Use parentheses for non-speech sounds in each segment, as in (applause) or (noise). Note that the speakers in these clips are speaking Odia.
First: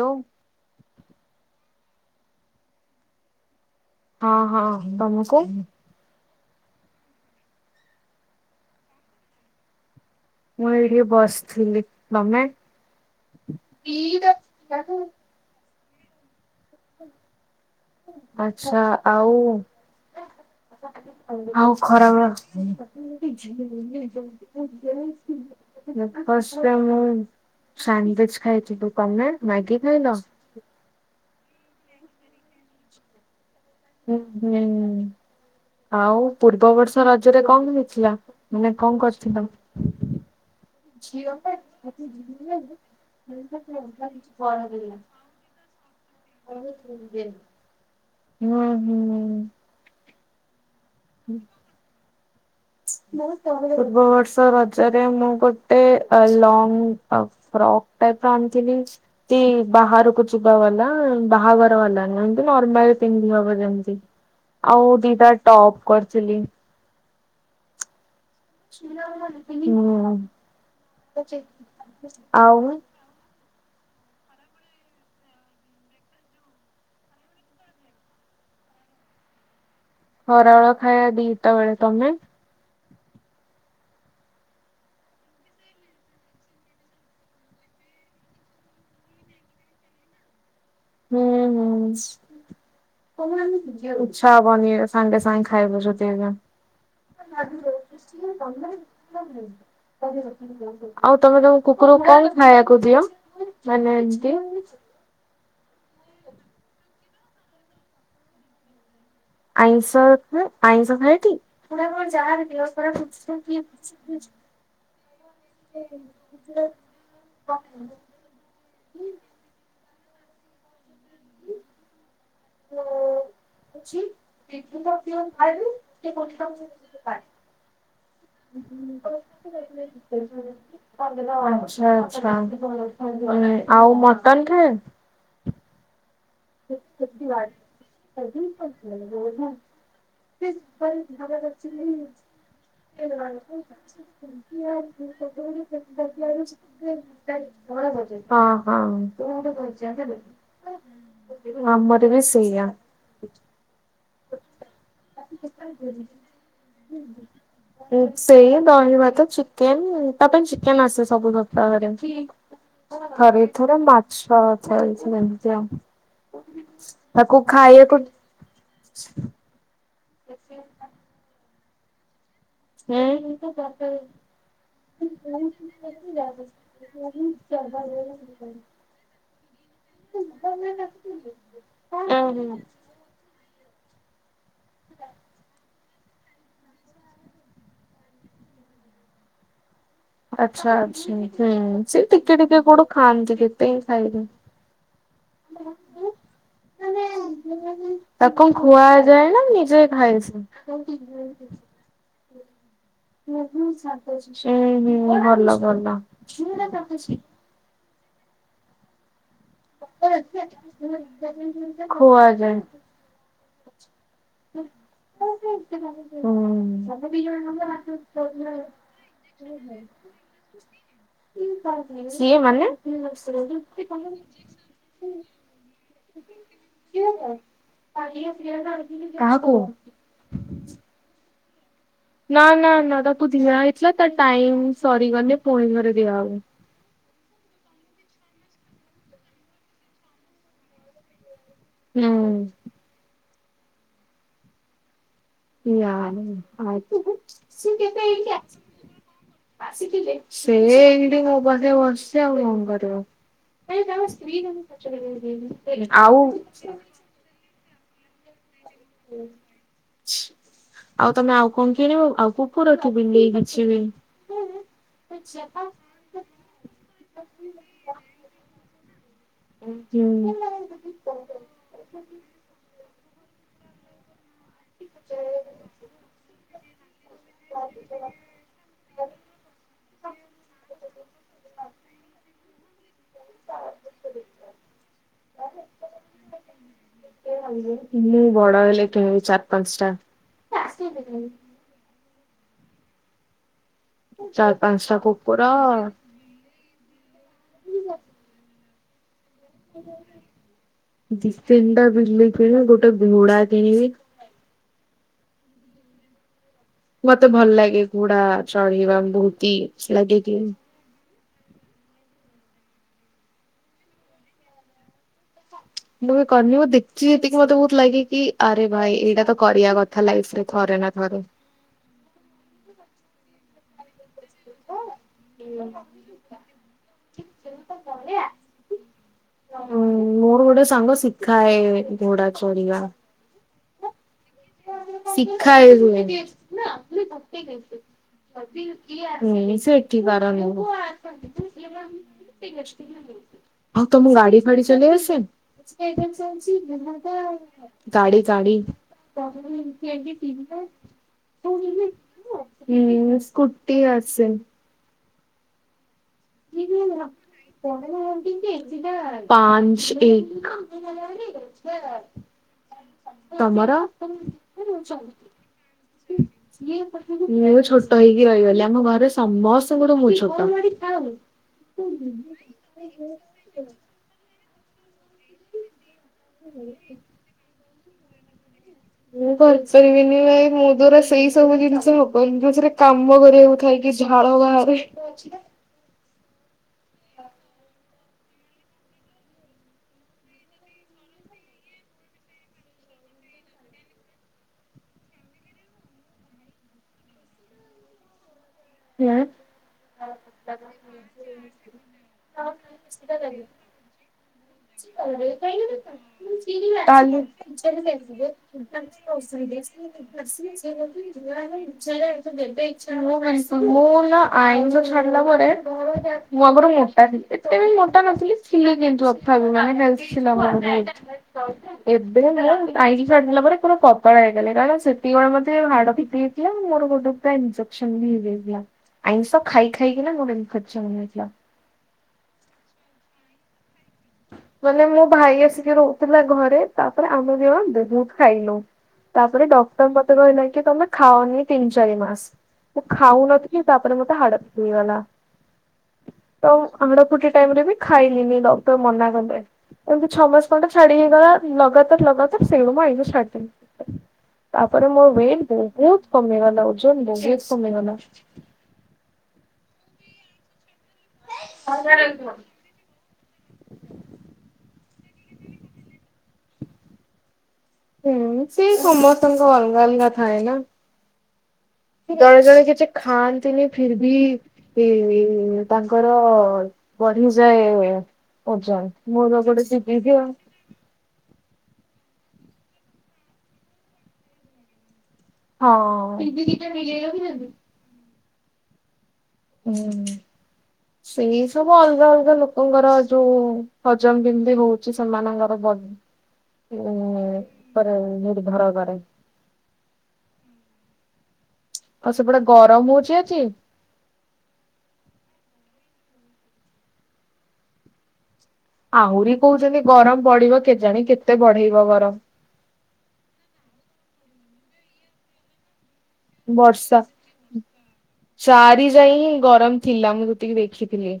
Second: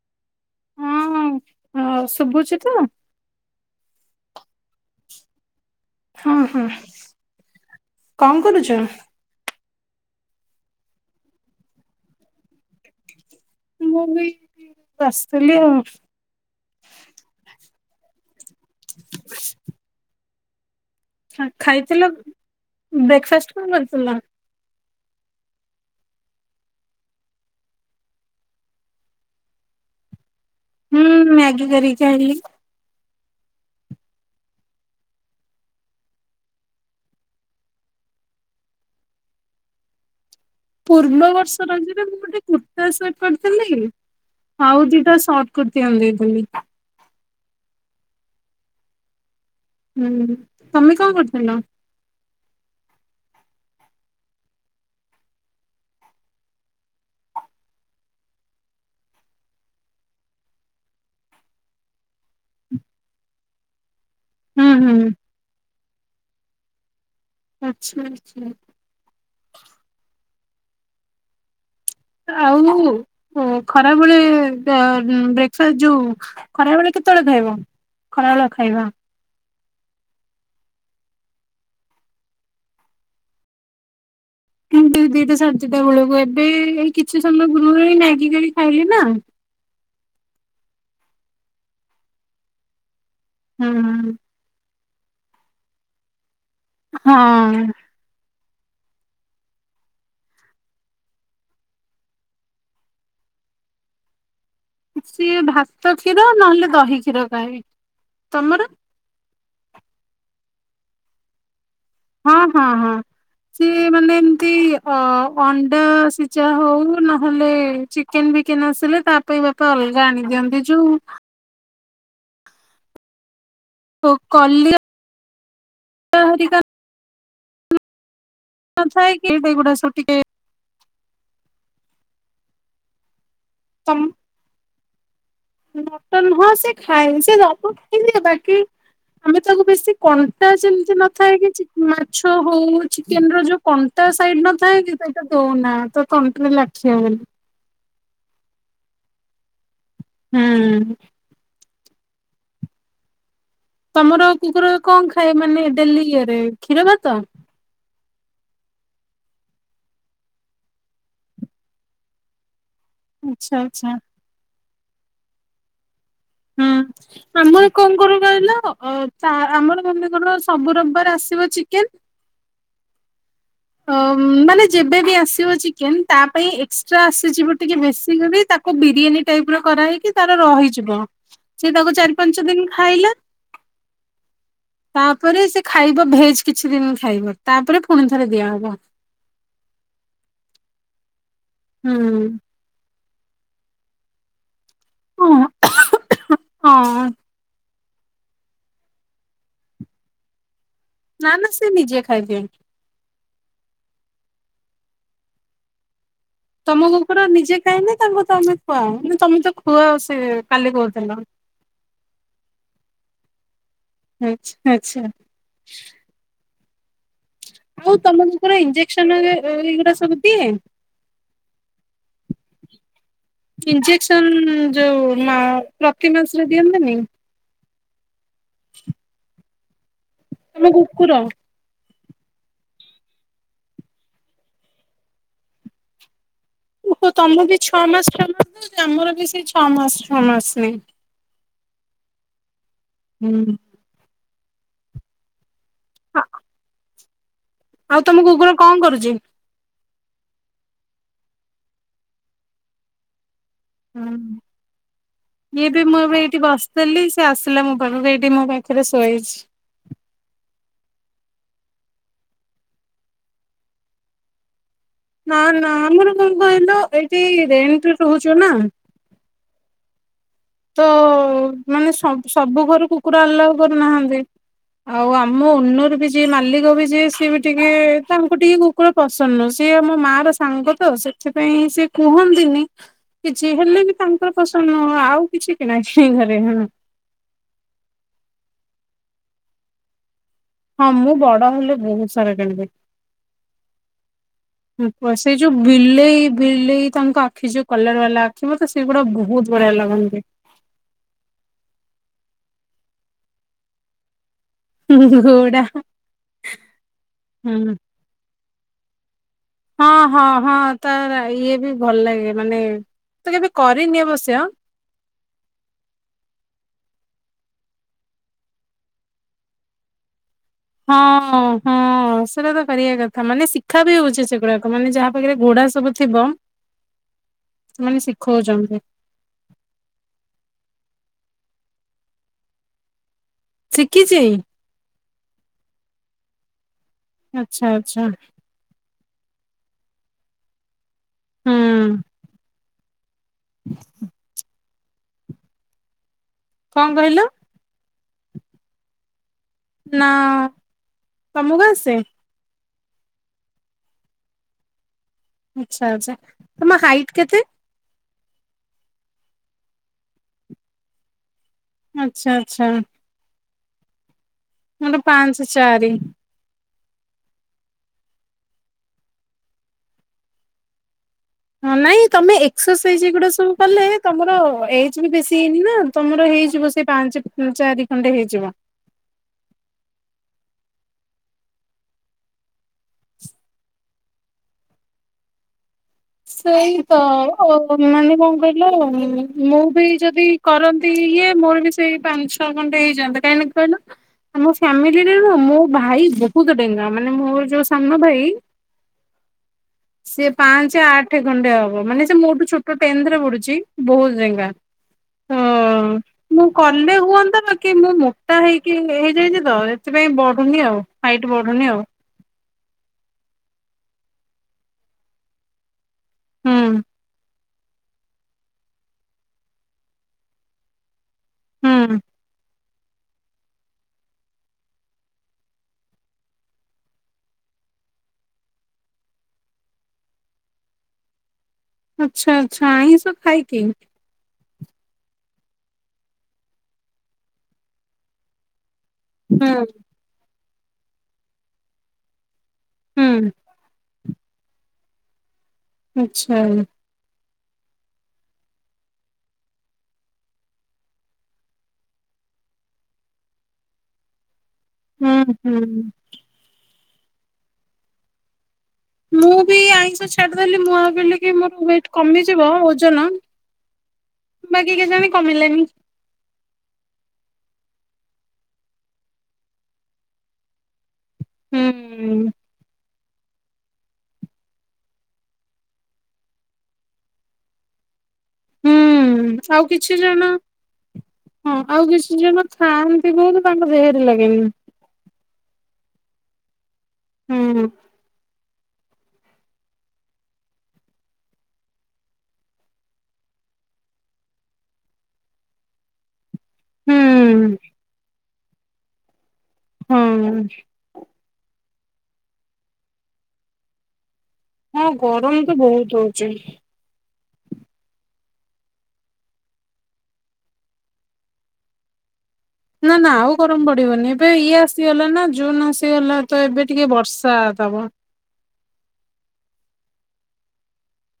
ଡୋମ୍ ହଁ, ହଁ, ହଁ ଶୁଭୁଛି ତ। ହଁ ହଁ ତମୁକୁ। ହୁଁ ହୁଁ କଣ କରୁଛ। ମୁଁ ଏଇଠି ବସିଥିଲି ତମେ। ମୁଁ ବି ଆସିଥିଲି ଆଉ। ଆଚ୍ଛା, ଆଉ। ଆଉ ଖାଇଥିଲ ଖରାବେଳେ ବ୍ରେକଫାଷ୍ଟ କିଛି। କଣ କରିଥିଲ? ଫାଷ୍ଟ ଟାଇମ୍ ମୁଁ ସାଣ୍ଡୁଇଚ୍ ଖାଇଚି। ତମେ ମ୍ୟାଗି ଖାଇଲ। ହୁଁ ମ୍ୟାଗି କରି ଖାଇଲି। ମିଲକମୁଁ। ଆଉ ପୂର୍ବ ବର୍ଷ ରଜରେ କଣ ହେଇଥିଲା ମାନେ କଣ କରିଥିଲ। ପୂର୍ବ ବର୍ଷ ରଜରେ ମୁଁ ଗୋଟେ କୁର୍ତ୍ତା ସେଟ କରିଥିଲି ଆଉ ଦିଇଟା। କୁର୍ତି ଆଣି ଦେଇଥିଲି। ହୁଁ ହୁଁ। ହୁଁ ତମେ କଣ କରୁଥିଲ। ପୂର୍ବ ବର୍ଷ ରଜରେ ମୁଁ ଗୋଟେ ଲଙ୍ଗଫ୍ରକ। ଫ୍ରକଟା ତ ଆଣିଥିଲି। ଏମିତି ବାହାରକୁ ଯିବା ବାଲା ବାହାଘର ବାଲା ନୁହେଁ ଏମତି ନର୍ମାଲ ପିନ୍ଧି ହବ ଯେମତି। ହୁଁ ଆଉ ହୁଁ ଦିଇଟା ଟପ୍ କରିଥିଲି। ଆଚ୍ଛା ଆଚ୍ଛା। ହୁଁ। ଆଉ। ଓ ଖରାବେେଳେ ବ୍ରେକଫାଷ୍ଟ ଯୋଉ ଖରା ବେଳେ କେତେବେଳେ ଖାଇବ। ଖରାବେଳ ଖାଇବା। ଖରାବେଳ ଖାଇବା ଦିଇଟା ବେଳେ ତମେ। କିନ୍ତୁ ଦିଇଟା ସାଢ଼େଦିଇଟା ବେଳକୁ ଏବେ ଏଇ କିଛି ସମୟ ପୂର୍ବରୁ ଏ ମାଗି କରି ଖାଇଲି ନାଁ। ହୁଁହୁଁ। ବନେଇ ହଁ। ସାଙ୍ଗେ ସାଙ୍ଗେ ଖାଇବୁ ଯଦି ଏଇନା। ତା (unintelligible) ଆଉ ତମେ ତମ କୁକୁରକୁ କଣ ଖାଇବାକୁ ଦିଅ ମାନେ ଏମତି। ସିଏ ଭାତ କ୍ଷୀର ନହେଲେ ଦହି କ୍ଷୀର ଖାଏ ତମର। ଆଇଂସ ଆଇଂସ ଖାଏକି। ହେରା କଣ ଯାଏ କି। ହଁ ହଁ ହଁ ସିଏ ମାନେ ଏମିତି ଅ ଅଣ୍ଡା ସିଜା। ଯା ହଉ ନହେଲେ ଚିକେନ୍ ବିକେନ୍ ଆସିଲେ ତା ପାଇଁ ବାପା ଅଲଗା ଆଣିଦିଅନ୍ତି ଯୋଉ। ଓ ତଛିିବ କଲିଆ ସେ ହରିକା (unintelligible) ହ ନଥାଏ (unintelligible) କି ଏଗୁଡା ସବୁ ଟିକେ ଓହୋ ଆଛା ଆଛା ଆଉ ତମ ମଟନ ଖାଏ। ମଟନ ହଁ। ସେ ଖାଏ ସେ ସବୁ ଖାଇଦିଏ ବାକି ଆମେ ତାକୁ ବେଶୀ କଣ୍ଟା ଯେମିତି ନଥାଏ କି। ମାଛ ହଉ ଚିକେନ୍ ର ଯୋଉ କଣ୍ଟା ସାଇଡ ନଥାଏ କି ସେଇଟା ଦଉନା ତ ତଣ୍ଟିରେ ଲାଖି। ସେ ହଁ। ହଁ ହଁ। ହ୍ନୁ। ଆମର ବି ସେୟା। ତମର କୁକୁର କଣ ଖାଏ ମାନେ ଡେଲି ଇଏରେ କ୍ଷୀର ଭାତ? ସେଇ ଦହି ଭାତ ଚିକେନ୍ ତା ପାଇଁ ଚିକେନ୍ ଆସେ ସବୁ ସପ୍ତାହରେ। ଥରେ ଆଚ୍ଛା ଦିଥର ଆଚ୍ଛା ମାଛ ଥରେ ଏମିତି ଆଉ। ହୁଁ ତାକୁ ଆମର ଖାଇବାକୁ କଣ କରୁ କହିଲ ଅଁ ତା ଆମର ମନେକର ସବୁ ରବିବାର ଆସିବ ଚିକେନ୍ ହୁଁ ହ ମାନେ ଯେବେବି ଆସିବ ଚିକେନ୍ ତା ପାଇଁ ଏକ୍ସଟ୍ରା ଆସିଯିବ ଟିକେ ବେଶୀ କରି ତା- ତାକୁ ବିରିୟାନୀ ଟାଇପର କରାହେଇକି ତାର ରହିଯିବ ସେ ତାକୁ ଚାରି ପାଞ୍ଚ ଓହୋ। ଦିନ ଖାଇଲା। ତାପରେ ସେ ଖାଇବ ଭେଜ୍ କିଛି ଦିନ ଖାଇବ ତାପରେ ପୁଣି ଥରେ ଦିଆହବ। ଆଛା ଆଛା ହୁଁ ସେଇ ଟିକେ ହୁଁ। ଟିକେ କୋଉଠୁ ଖାଆନ୍ତି କେତେ ଖାଇଦଉ। ହଁ। ହଁ (unintelligible) ତାକୁ ଖୁଆଯାଏ ନା ନିଜେ ଖାଏ ସେ? ନାଁ ନାଁ ସେ ନିଜେ ଖାଇଦିଏ। ସେ ଭଲ ଭଲ। ତମ କୁକୁର ନିଜେ ଖାଏ ନାଁ ତାଙ୍କୁ ତମେ ଖୁଆଅ ମାନେ ତମେ ତା ଖୁଆ ଯାଏ। ଆଛା ଆଛା। ହ ସବୁ ଦି ଜଣ ମାନେ ଆଉ ତମ କୁକୁର ଇଞ୍ଜେକ୍ସନ ହରି ଏଇଗୁରା ସବୁ ଦିଏ। ସିଏ ମାନେ ଇଞ୍ଜେକ୍ସନ ଯୋଉ ମା ପ୍ରତି ମାସରେ ଦିଅନ୍ତି ନି। କାହାକୁ? ତମ କୁକୁର। ନା ନା ନା ତାକୁ ଦିଆ ହେଇଥିଲା ତା ଟାଇମ୍ ସରିଗଲେ ପୁଣି ଥରେ ଦିଆହବ। ଓହୋ ତମ ବି ଛଅ ମାସ ଛଅ ମାସ ଦଉଚ ଆମର ବି ସେଇ ଛଅ ମାସ ଛଅ ମାସ ନିଏ। ହୁଁ। ହୁଁ। ଯାହା ହଉ ଆଜି ଆଉ ତମ କୁକୁର କଣ କରୁଚି? ସେ ଏଇଠି ମୋ ପାଖେ ବସିଚି ଆଉ କଣ କରିବ। ଇଏ ବି ମୁଁ ଏବେ ଆଉ। ଏଇଠି ବସିଥିଲି ସେ ଆସିଲା ମୋ ପାଖକୁ ଏଇଠି ମୋ ପାଖରେ ଶୋଇଛି। (unintelligible) ଆଉ ତମେ ଆଉ କଣ କିଣିବ ଆଉ କୁକୁର କି ବିଲେଇ ଅଛିି ବି। ନା ନା ଆମର କଣ କହିଲ ଏଇଠି ରେଣ୍ଟରେ ରହୁଛୁ ନା। ହୁଁ। ତ ମାନେ ସ ସବୁ ଘରୁ କୁକୁର ଆଲ୍ଲାଓ କରୁନାହାନ୍ତି। (unintelligible) ଆଉ ଆମ ଓନର ବି ଯିଏ ମାଲିକ ବି ଯିଏ ସିଏ ବି ଟିକେ ତାଙ୍କୁ ଟିକେ କୁକୁର ପସନ୍ଦ ନୁହଁ ସିଏ ମୋ ମାର ସାଙ୍ଗ ତ ସେଥିପାଇଁ ସେ କୁହନ୍ତିନି। (unintelligible) କିଛି ହେଲେ ବି ତାଙ୍କର ପସନ୍ଦ ନୁହଁ ଆଉ କିଛି କି ନାହିଁ କି ଘରେ। ମୁଁ ବଡ ହେଲେ କିଣିବି ଚାରି ପାଞ୍ଚଟା। ହଁ ମୁଁ ବଡ ହେଲେ ବହୁତ ସାରା କିଣିବି। ଚାରି ପାଞ୍ଚଟା ସେଇ କୁକୁର ଯୋଉ ବିଲେଇ ବିଲେଇ ତାଙ୍କ ଆଖି ଯୋଉ କଲର ବାଲା ଆଖି ମତେ ସେଗୁଡା ବହୁତ୍ ବଢିଆ ଲାଗନ୍ତି। ଦି ତିନି ଟା ବିଲେଇ କିଣି ଗୋଟେ ଘୋଡା କିଣିବି ଉ ହୁଁ ହୁଁ ଘୋଡା ମତେ ଭଲ ହୁଁ ଲାଗେ ଘୋଡା ଚଢିବା ବହୁତ୍ ହଁ ହଁ ହଁ ତା ରା ଇଏ ବି ଭଲ ଲାଗେ ମାନେ ତ କିତି କରିନି ଅବଶ୍ୟ। ମୁଁ କରିନି ମୁଁ ଦେଖି ତିକି ମତେ ବହୁତ୍ ଲାଗେ କି ଆରେ ଭାଇ ଏଇଟା ତ କରିଆ କ ତା ଲାଇଫ୍ ରେ ଥରେ। ନା ଥରେ। ହଁ ହଁ ସେଟା ତ କାରିଆ କଥା ମାନେ ଶିଖା ବି ହଉଛି ସେ ଗୁଡାକ ମାନେ ଯାହା ପାଖେରେ ଗୋଡା ସବୁ ଥିବ ମାନେ ଶିଖଉଚନ୍ତି। ମୋର ଗୋଟେ ସାଙ୍ଗ ଶିଖାଏ ଘୋଡା ଚଢ଼ିବା। ଶିଖିଚି। ଶିଖା ରୁ (unintelligible) ଆଚ୍ଛା ଅଚ୍ଛା। (unintelligible) ନ ସେଠ କରାର ନିବୁ ହୁଁ ଆଉ ତମୁ ଗାଡି ଫାଡି ଚଲେଇ ଆସେ? କଣ କହିଲ ଗାଡି ଗାଡି ନା ତମକୁ ଆସେ ହୁଁ ସ୍କୁଟି ଆସେ। ଆଛା ଆଛା ତମ ହାଇଟ୍ କେତେ? ପାଞ୍ଚ୍ ଏକ୍। ଆଛା ଆଛା। ତମର ମୁ ପାଞ୍ଚ ଚାରି ଛୋଟ ହେଇକି ରହିଗଲି ଆମ ଘରେ ସମସ୍ତଙ୍କଠୁ ମୁଁ ଛୋଟ। ନହେଲେ ନାଇଁ ତମେ ଏକ୍ସରସାଇଜ୍ ଏଗୁଡା ସବୁ କଲେ ତମର ଏ ଜ୍ ବି ବେଶୀ ହେଇନି ନା ତମର ହେଇଯିବ ସେଇ ପାଞ୍ଚେ ଚାରି ଖଣ୍ଡେ ହେଇଯିବ। ମୁଁ କରିପାରିବିନି ଭାଇ ମୋ ଦ୍ଵାରା ସେଇ ସବୁ ଜିନିଷ ହବନି ଯୋଉଥିରେ କାମ କରିବାକୁ ଥାଇ ଝାଳ ଭାରେ। ସେଇ ତ ଅ ମାନେ କଣ କହିଲ ମୁଁ ବି ଯଦି କରନ୍ତି ଇଏ ମୋର ବି ସେଇ ପାଞ୍ଚ୍ ଟା ଖଣ୍ଟେ ହେଇଯାନ୍ତା କାହିଁକି ନା କହିଲ ଆମ ଫ୍ୟାମିଲି ରେ ନା ମୋ ଭାଇ ବହୁତ୍ ଡେଙ୍ଗା ମାନେ ମୋର ଯୋଉ ସାନ ଭାଇ ହେଁ। ସେ ପାଁ ଞ୍ଚେ ଆଠେ ଖଣ୍ଡେ ହବ ମାନେ ସେ ମୋଠୁ ଛୋଟ ଟେନ୍ ଥେ ରେ ପଢୁଛି ବହୁତ୍ ଡେଙ୍ଗା। ହ ମୁଁ କଲେ କାଲି ହୁଅନ୍ତା ମୁଁ ବାକିି ମୁଁ ମୋଟା ହେଇକି ହେଇଯାଇଛି ତ ସେଥିପାଇଁ ବଢୁନି ଆଉ ହାଇଟ୍ ବଢୁନି ଆଉ। ଯେତେ ଇଛା ହଉ ଆଁଇଷ ମୁଁ ନା ଆଁଇଷ ଛାଡିଲା ପରେ ମୁଁ ହୁଁ ଆଗୁରୁ ମୋଟା ଥିଲି। ଏତେ ବି ମୋଟା ନଥିଲି ଥିଲା କିନ୍ତୁ ଅଥାାବ (inaudible) ମାନେ ବ ଆମର ବହୁ ହୁଁ ଏବେ ହେଲା। କାଇଁକି (inaudible) ଛାିଲା ପରେ ପୁରା ପତଳା ହେଇଗଲି କାରଣ ସେତିକବେଳେ ମତେ ହାଡ଼ ଫିଟି ହେଇଥିଲା ମୋର ଗୋଟକୁ ନିଜ ସେମି ହେଇଯାଇଥିଲା ଆଁଇଷ ଖାଇ ଖାଇକିନା ମୋର ଇନ୍ଫେକ୍ସନ୍ ହେଇଥିଲା। ଆଚ୍ଛା ଆଚ୍ଛା ଆଇଁଷ ଖାଇକି। ମାନେ ମୋ ଭାଇ ଆସିକି ରହୁଥିଲା ଘରେ ତାପରେ ଆମେ ଦିଜଣ ବହୁତ୍ ଖାଇଲୁ। ତାପରେ ହୁଁ ଡକ୍ଟର ମତେ କହିଲା କି ତମେ ଖାଅନି ତିନି ଚାରି ମାସ୍। ମୁଁ ହୁଁ ଖାଉନଥିଲି ତାପରେ ମତେ ହାଡ଼ଫୁଟି ହେଇଗଲା। ଆଚ୍ଛା। ହାଡଫୁଟି ଟାଇମ୍ ରେ ବି ଖାଇଲିନି ଡକ୍ଟର ମନା କଲେ। ଏମିତି ଛଅ ମାସ ଖଣ୍ଡେ ଛାଡି ହେଇଗଲା ଲଗାତାର ଲଗାତାର ସେଇଠୁ ମୁଁ ଆଇଁଲି ଷ୍ଟାଟିଙ୍ଗ୍। ତାପରେ ମୋର ହୁଁ ୱେଟ୍ ହୁଁ। ବହୁତ କମିଗଲା ଓଜନ ବହୁତ କମିଗଲା। ମୁଁ ବି ଆଇଁଷ ଛାଡିଦେଲି ମୁଁ ଭାବିଲି କି ମୋର ୱେଟ୍ କମିଯିବ ଓଜନ ବାକି କେଜାଣି କମିଲାନି। ହୁଁ ସେ ସମସ୍ତଙ୍କ ଅଲଗା ଅଲଗା ଥାଏ ନା। ହୁଁଁ। ଜଣେ ଜଣେ କିଛି ଖାଆନ୍ତି ନି। ଫିର୍ ଭି ଏ ତାଙ୍କର ବଢିଯାଏ ଓଜନ ମୋର ହୁଁ ଆଉ ଗୋଟେ ସିି କିଛି ବି ଅଛି ଜଣ ଆଉ। ହଁ ଆଉ କିଛି ଜଣ ଥାଆନ୍ତି ବହୁତ ତାଙ୍କ ଦେହରେ ଲାଗେନି। ହଁ। ହୁଁ। ହୁଁ। ସେଇ ସବୁ ଅଲଗା ଅଲଗା ଲୋକଙ୍କର ଯୋଉ ହଜମ କେମିତି ହଉଛି ସେମାନଙ୍କର ବ ଉ ହୁଁ। ଉପରେ ନିର୍ଭର କରେ। ହଁ। ଆଉ ସେପଟେ ଗରମ ହଉଛି ଆଜି? ହଁ ଗରମ ତ ବହୁତ ହଉଛି। ଆହୁରି କହୁଛନ୍ତି ଗରମ ବଢିବ କେଜାଣି କେତେ ବଢେଇବ ଗରମ। ନାଁ ନାଁ ଆଉ ଗରମ ପଡିବନି ଏବେ ଇଏ ଆସିଗଲା ନା ଜୁନ୍ ଆସିଗଲା। ତ ଏବେ ଟିକେ ବର୍ଷା ଦବ। ଚାରି ଯାଏ ହିଁ ଗରମ ଥିଲା ମୁଁ ଯେତିକି ଦେଖିଥିଲି।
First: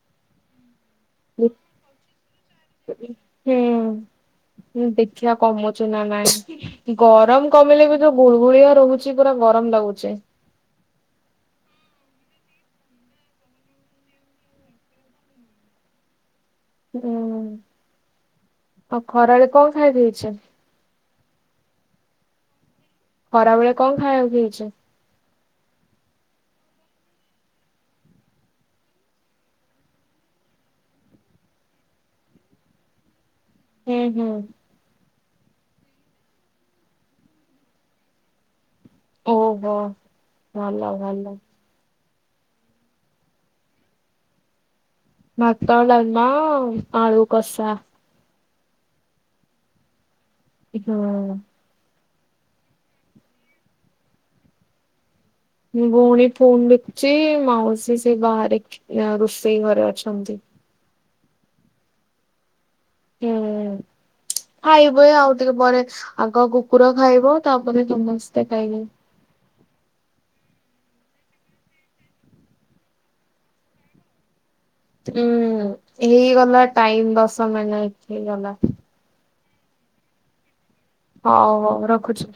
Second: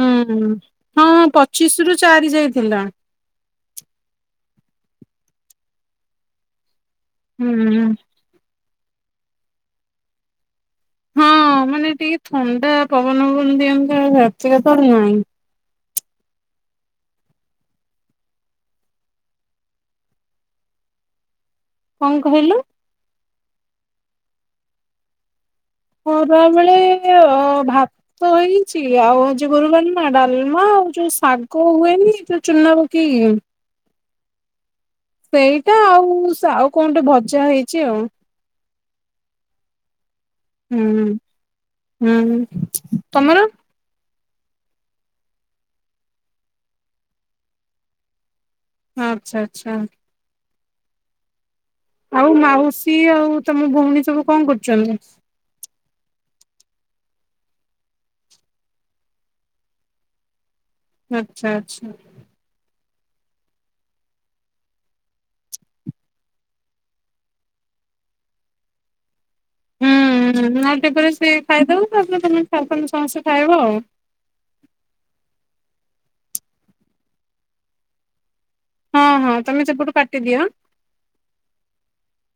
ହୁଁ ହୁଁ ହଁ ପଚିଶ ରୁ ଚାରି ଯାଏ ଥିଲା। ହୁଁ ହୁଁ ଦେଖିବା କମୁଛି ନା ନାହିଁ ଗରମ ହୁଁ। କମିଲେ ବି ଯୋଉ ଗୁଳଗୁଳିଆ ରହୁଛି ପୁରା ଗରମ ଲାଗୁଛି। ହଁ ମାନେ ଟିକେ ଥଣ୍ଡା ପବନ ଫବନ ଦିଅନ୍ତା ଆଉ ବାତ୍ୟା ହବାର ନାହିଁ। ହୁଁ ଆଉ ଖରାବେଳେ କଣ ଖାଇ ଦେଇଛନ୍ତି? କଣ କହିଲୁ? ଖରାବେଳେ କଣ ଖାଇବାକୁ ହେଇଛି? ଖରାବେଳେ ଅ ଭା ତ ହେଇଛି ଆଉ ଆଜି ଗୁରୁବାର ନା ଡାଲମା ଆଉ ଯୋଉ ଶାଗ ହୁଏନି ଯୋଉ ଚୁନା ପକେଇକି? ହୁଁ ହୁଁ। ସେଇଟା ଆଉ ଶା ଆଉ କଣ ଟା ଭଜା ହେଇଛି ଆଉ। ଓ ହୋ ଭଲ ହୁଁ ଭଲ। ହୁଁ ତମର? ଭାତ ଡାଲମା ଆଳୁକସା। ହଁ ଆଚ୍ଛା ଆଚ୍ଛା। ହୁଁ। ଆଉ ମାଉସୀ ଆଉ ତମ ଭଉଣୀ ସବୁ କଣ କରୁଛନ୍ତି? ମୋ ଭଉଣୀ ଫୋନ୍ ଦେଖୁଛି ମାଉସୀ ସେ ବାହାରେ ରୋଷେଇ ଘରେ ଅଛନ୍ତି। ଆଚ୍ଛା ଆଚ୍ଛା। ହୁଁ। ଖାଇବେ ଆଉ ଟିକେ ପରେ ଆଗ କୁକୁର ଖାଇବ ତାପରେ ସମସ୍ତେ ଖାଇବେ। ହୁଁ ଆଉ ଟିକେ ପରେ ସେ ଖା ଖାଇଦଉ ତାପରେ ତମେମାନେ ଚାରି ପାଞ୍ଚ ଜଣ ସମସ୍ତେ ଖାଇବ ଆଉ। ହୁଁ ହେଇଗଲା ଟାଇମ୍ ଦଶ ମିନିଟ୍ ହେଇଗଲା। ହଁ ହଁ ତମେ ସେପଟୁ କାଟି ଦିଅ ହାଁ। ହଉ ହଉ ରଖୁଚି।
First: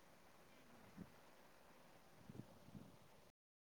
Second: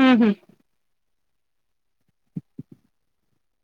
ହୁଁ ହୁଁ।